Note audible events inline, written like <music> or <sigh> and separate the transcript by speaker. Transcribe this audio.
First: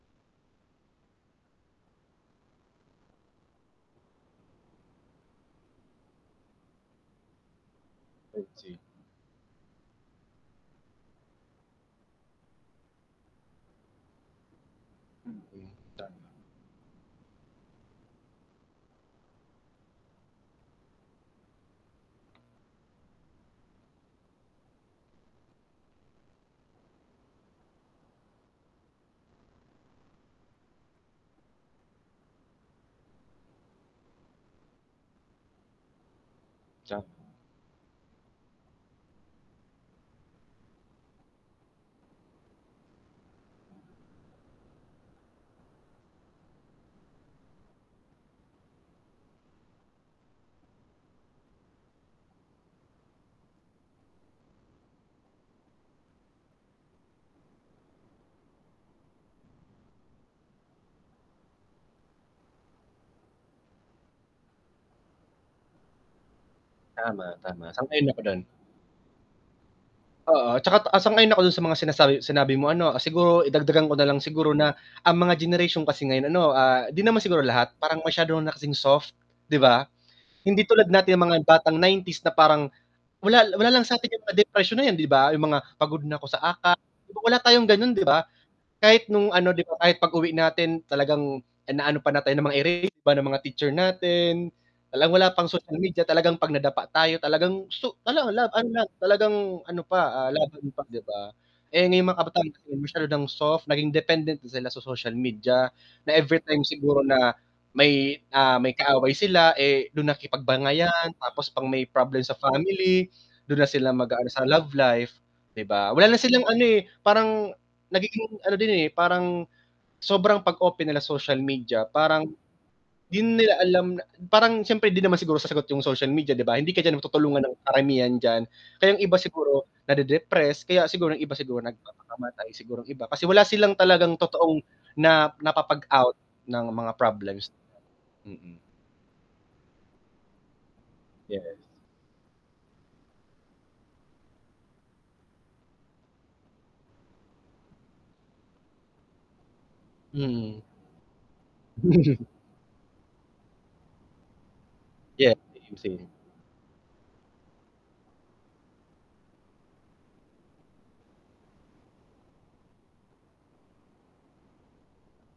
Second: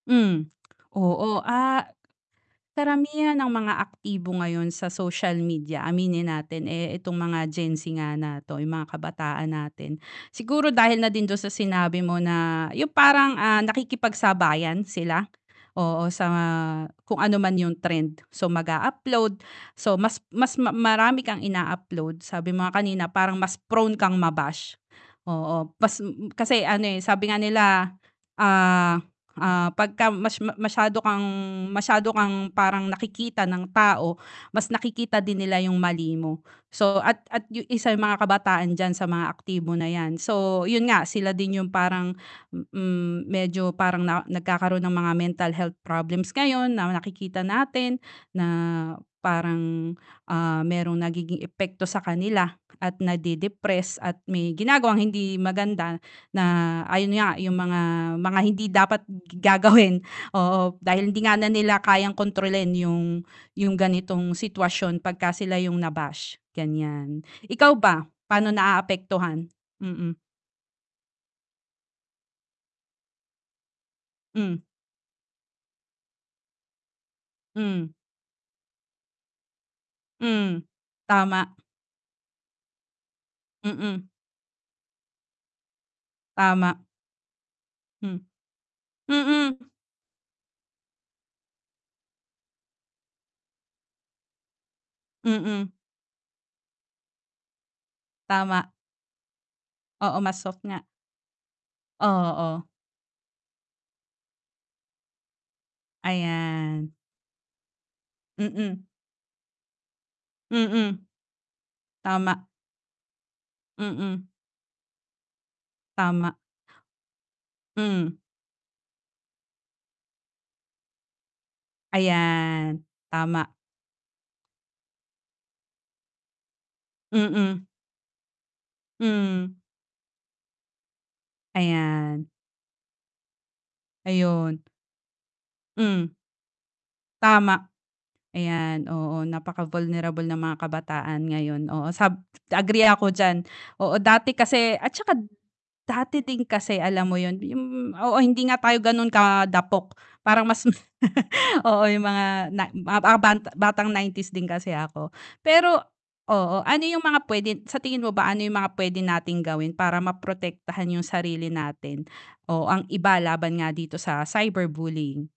Speaker 1: Hmm, oo, ah, karamihan ng mga aktibo ngayon sa social media aminin natin, eh, itong mga Gen Z nga na
Speaker 2: Gen
Speaker 1: 'to, yung
Speaker 2: Z.
Speaker 1: mga kabataan natin, siguro dahil na din dun sa sinabi mo na yung parang, ah, nakikipagsabayan sila,
Speaker 2: Mm
Speaker 1: oo,
Speaker 2: ta
Speaker 1: sa mga kung ano man yung trend, so, mag-a-upload, so, mas mas ma marami kang ina-upload, sabi mo nga kanina, parang mas prone kang ma-bash, oo, kas kasi ano, eh, sabi nga nila, ah, ah, 'pag ka mas masyado kang, masyado kang parang nakikita ng tao, mas nakikita din nila yung mali mo, so,
Speaker 2: Ta
Speaker 1: at at yun isa yung mga kabataan diyan sa mga aktibo na' yan, so, yun nga sila din yung parang, mm, medyo parang nagkakaroon ng mga mental health problems ngayon na nakikita natin, na parang, ah, merong nagiging epekto sa kanila, at na-de-depress, at may ginagawang hindi maganda, na ayun nga yung mga mga hindi dapat gagawin, oo, dahil hindi nga na nila kayang kontrolin yung yung ganitong sitwasyon 'pag ka sila yung na-bash, gan'yan,
Speaker 2: Tama, tama
Speaker 1: ikaw ba,
Speaker 2: sang-ayon ako don.
Speaker 1: paano naapektuhan? Mm.
Speaker 2: Oo, 'tsaka ta ah, sang-ayon ako dun sa mga sinasabi sinabi mo ano, siguro, eh, dagdagan ko nalang, siguro
Speaker 1: Hmm.
Speaker 2: na ang mga generation kasi ngayon ano, ah, 'di naman siguro lahat,
Speaker 1: Hmm.
Speaker 2: parang masyado na kasing soft, 'di ba?
Speaker 1: Hmm,
Speaker 2: Hindi tulad natin mga
Speaker 1: tama.
Speaker 2: batang 90s, na parang wala wala lang
Speaker 1: Mm.
Speaker 2: satin yung mga depression na 'yan 'di ba, yung mga pagod na ako sa
Speaker 1: Tama.
Speaker 2: acads, wala tayong gano'n, di
Speaker 1: Hmm.
Speaker 2: ba? Kahit nung ano, 'di
Speaker 1: Mm.
Speaker 2: ba, kahit pag-uwi natin talagang inaano pa nga tayo ng mga ere ba ng mga teacher natin. Talagang wala pang
Speaker 1: Mm.
Speaker 2: social media, talagang 'pag nadapa tayo, talagang so wala, laban
Speaker 1: Tama.
Speaker 2: lang, talagang ano
Speaker 1: Oo,
Speaker 2: pa, ah,
Speaker 1: mas soft
Speaker 2: laban
Speaker 1: nga.
Speaker 2: pa, 'di ba? Eh, ngayon mga kabataan
Speaker 1: Oo.
Speaker 2: kasi masyado ng soft, naging dependent na sila sa social media, na everytime
Speaker 1: Ayan.
Speaker 2: siguro na may, ah, may
Speaker 1: Mm.
Speaker 2: kaaway sila, eh, dun
Speaker 1: Mm.
Speaker 2: nakikipag-bangayan tapos pag may problem sa
Speaker 1: Tama.
Speaker 2: family dun na sila
Speaker 1: Mm.
Speaker 2: mag-aano sa love life, 'di ba? Wala na
Speaker 1: Tama.
Speaker 2: silang ano, eh, parang
Speaker 1: Hmm.
Speaker 2: nagiging ano din, eh, parang sobrang 'pag open nila social media parang,
Speaker 1: Ayan,
Speaker 2: 'di na
Speaker 1: tama.
Speaker 2: nila alam na parang s'yempre hindi naman siguro sasagot yung social media 'di ba, hindi ka diyan matutulungan ng
Speaker 1: Mm.
Speaker 2: karamihan diyan, kaya yung iba
Speaker 1: Hmm.
Speaker 2: siguro na-de-depress, kaya siguro yung iba siguro
Speaker 1: Ayan.
Speaker 2: nagpapakamatay, siguro yung iba, kasi wala silang talagang totoong
Speaker 1: Ayun.
Speaker 2: na
Speaker 1: Hmm.
Speaker 2: napapag-out ng mga problems.
Speaker 1: Tama, ayan, oo, napaka-vulnerable ng mga kabataan
Speaker 2: Yes.
Speaker 1: ngayon, oo, sab agree ako diyan, oo. Dati kasi at tsaka dati din kasi alam mo yun, yung oo, hindi nga tayo gano'n kadapok, parang
Speaker 2: Mhm.
Speaker 1: mas <laughs> oo yung
Speaker 2: <chuckles>
Speaker 1: mga na mga ba ba batang 90s din kasi ako,
Speaker 2: Yeah.
Speaker 1: pero
Speaker 2: Same, same.
Speaker 1: oo, ano yung mga p'wede sa tingin mo ba ano yung mga p'wede nating gawin para ma-protektahan yung sarili natin, o ang iba laban nga dito sa cyberbullying?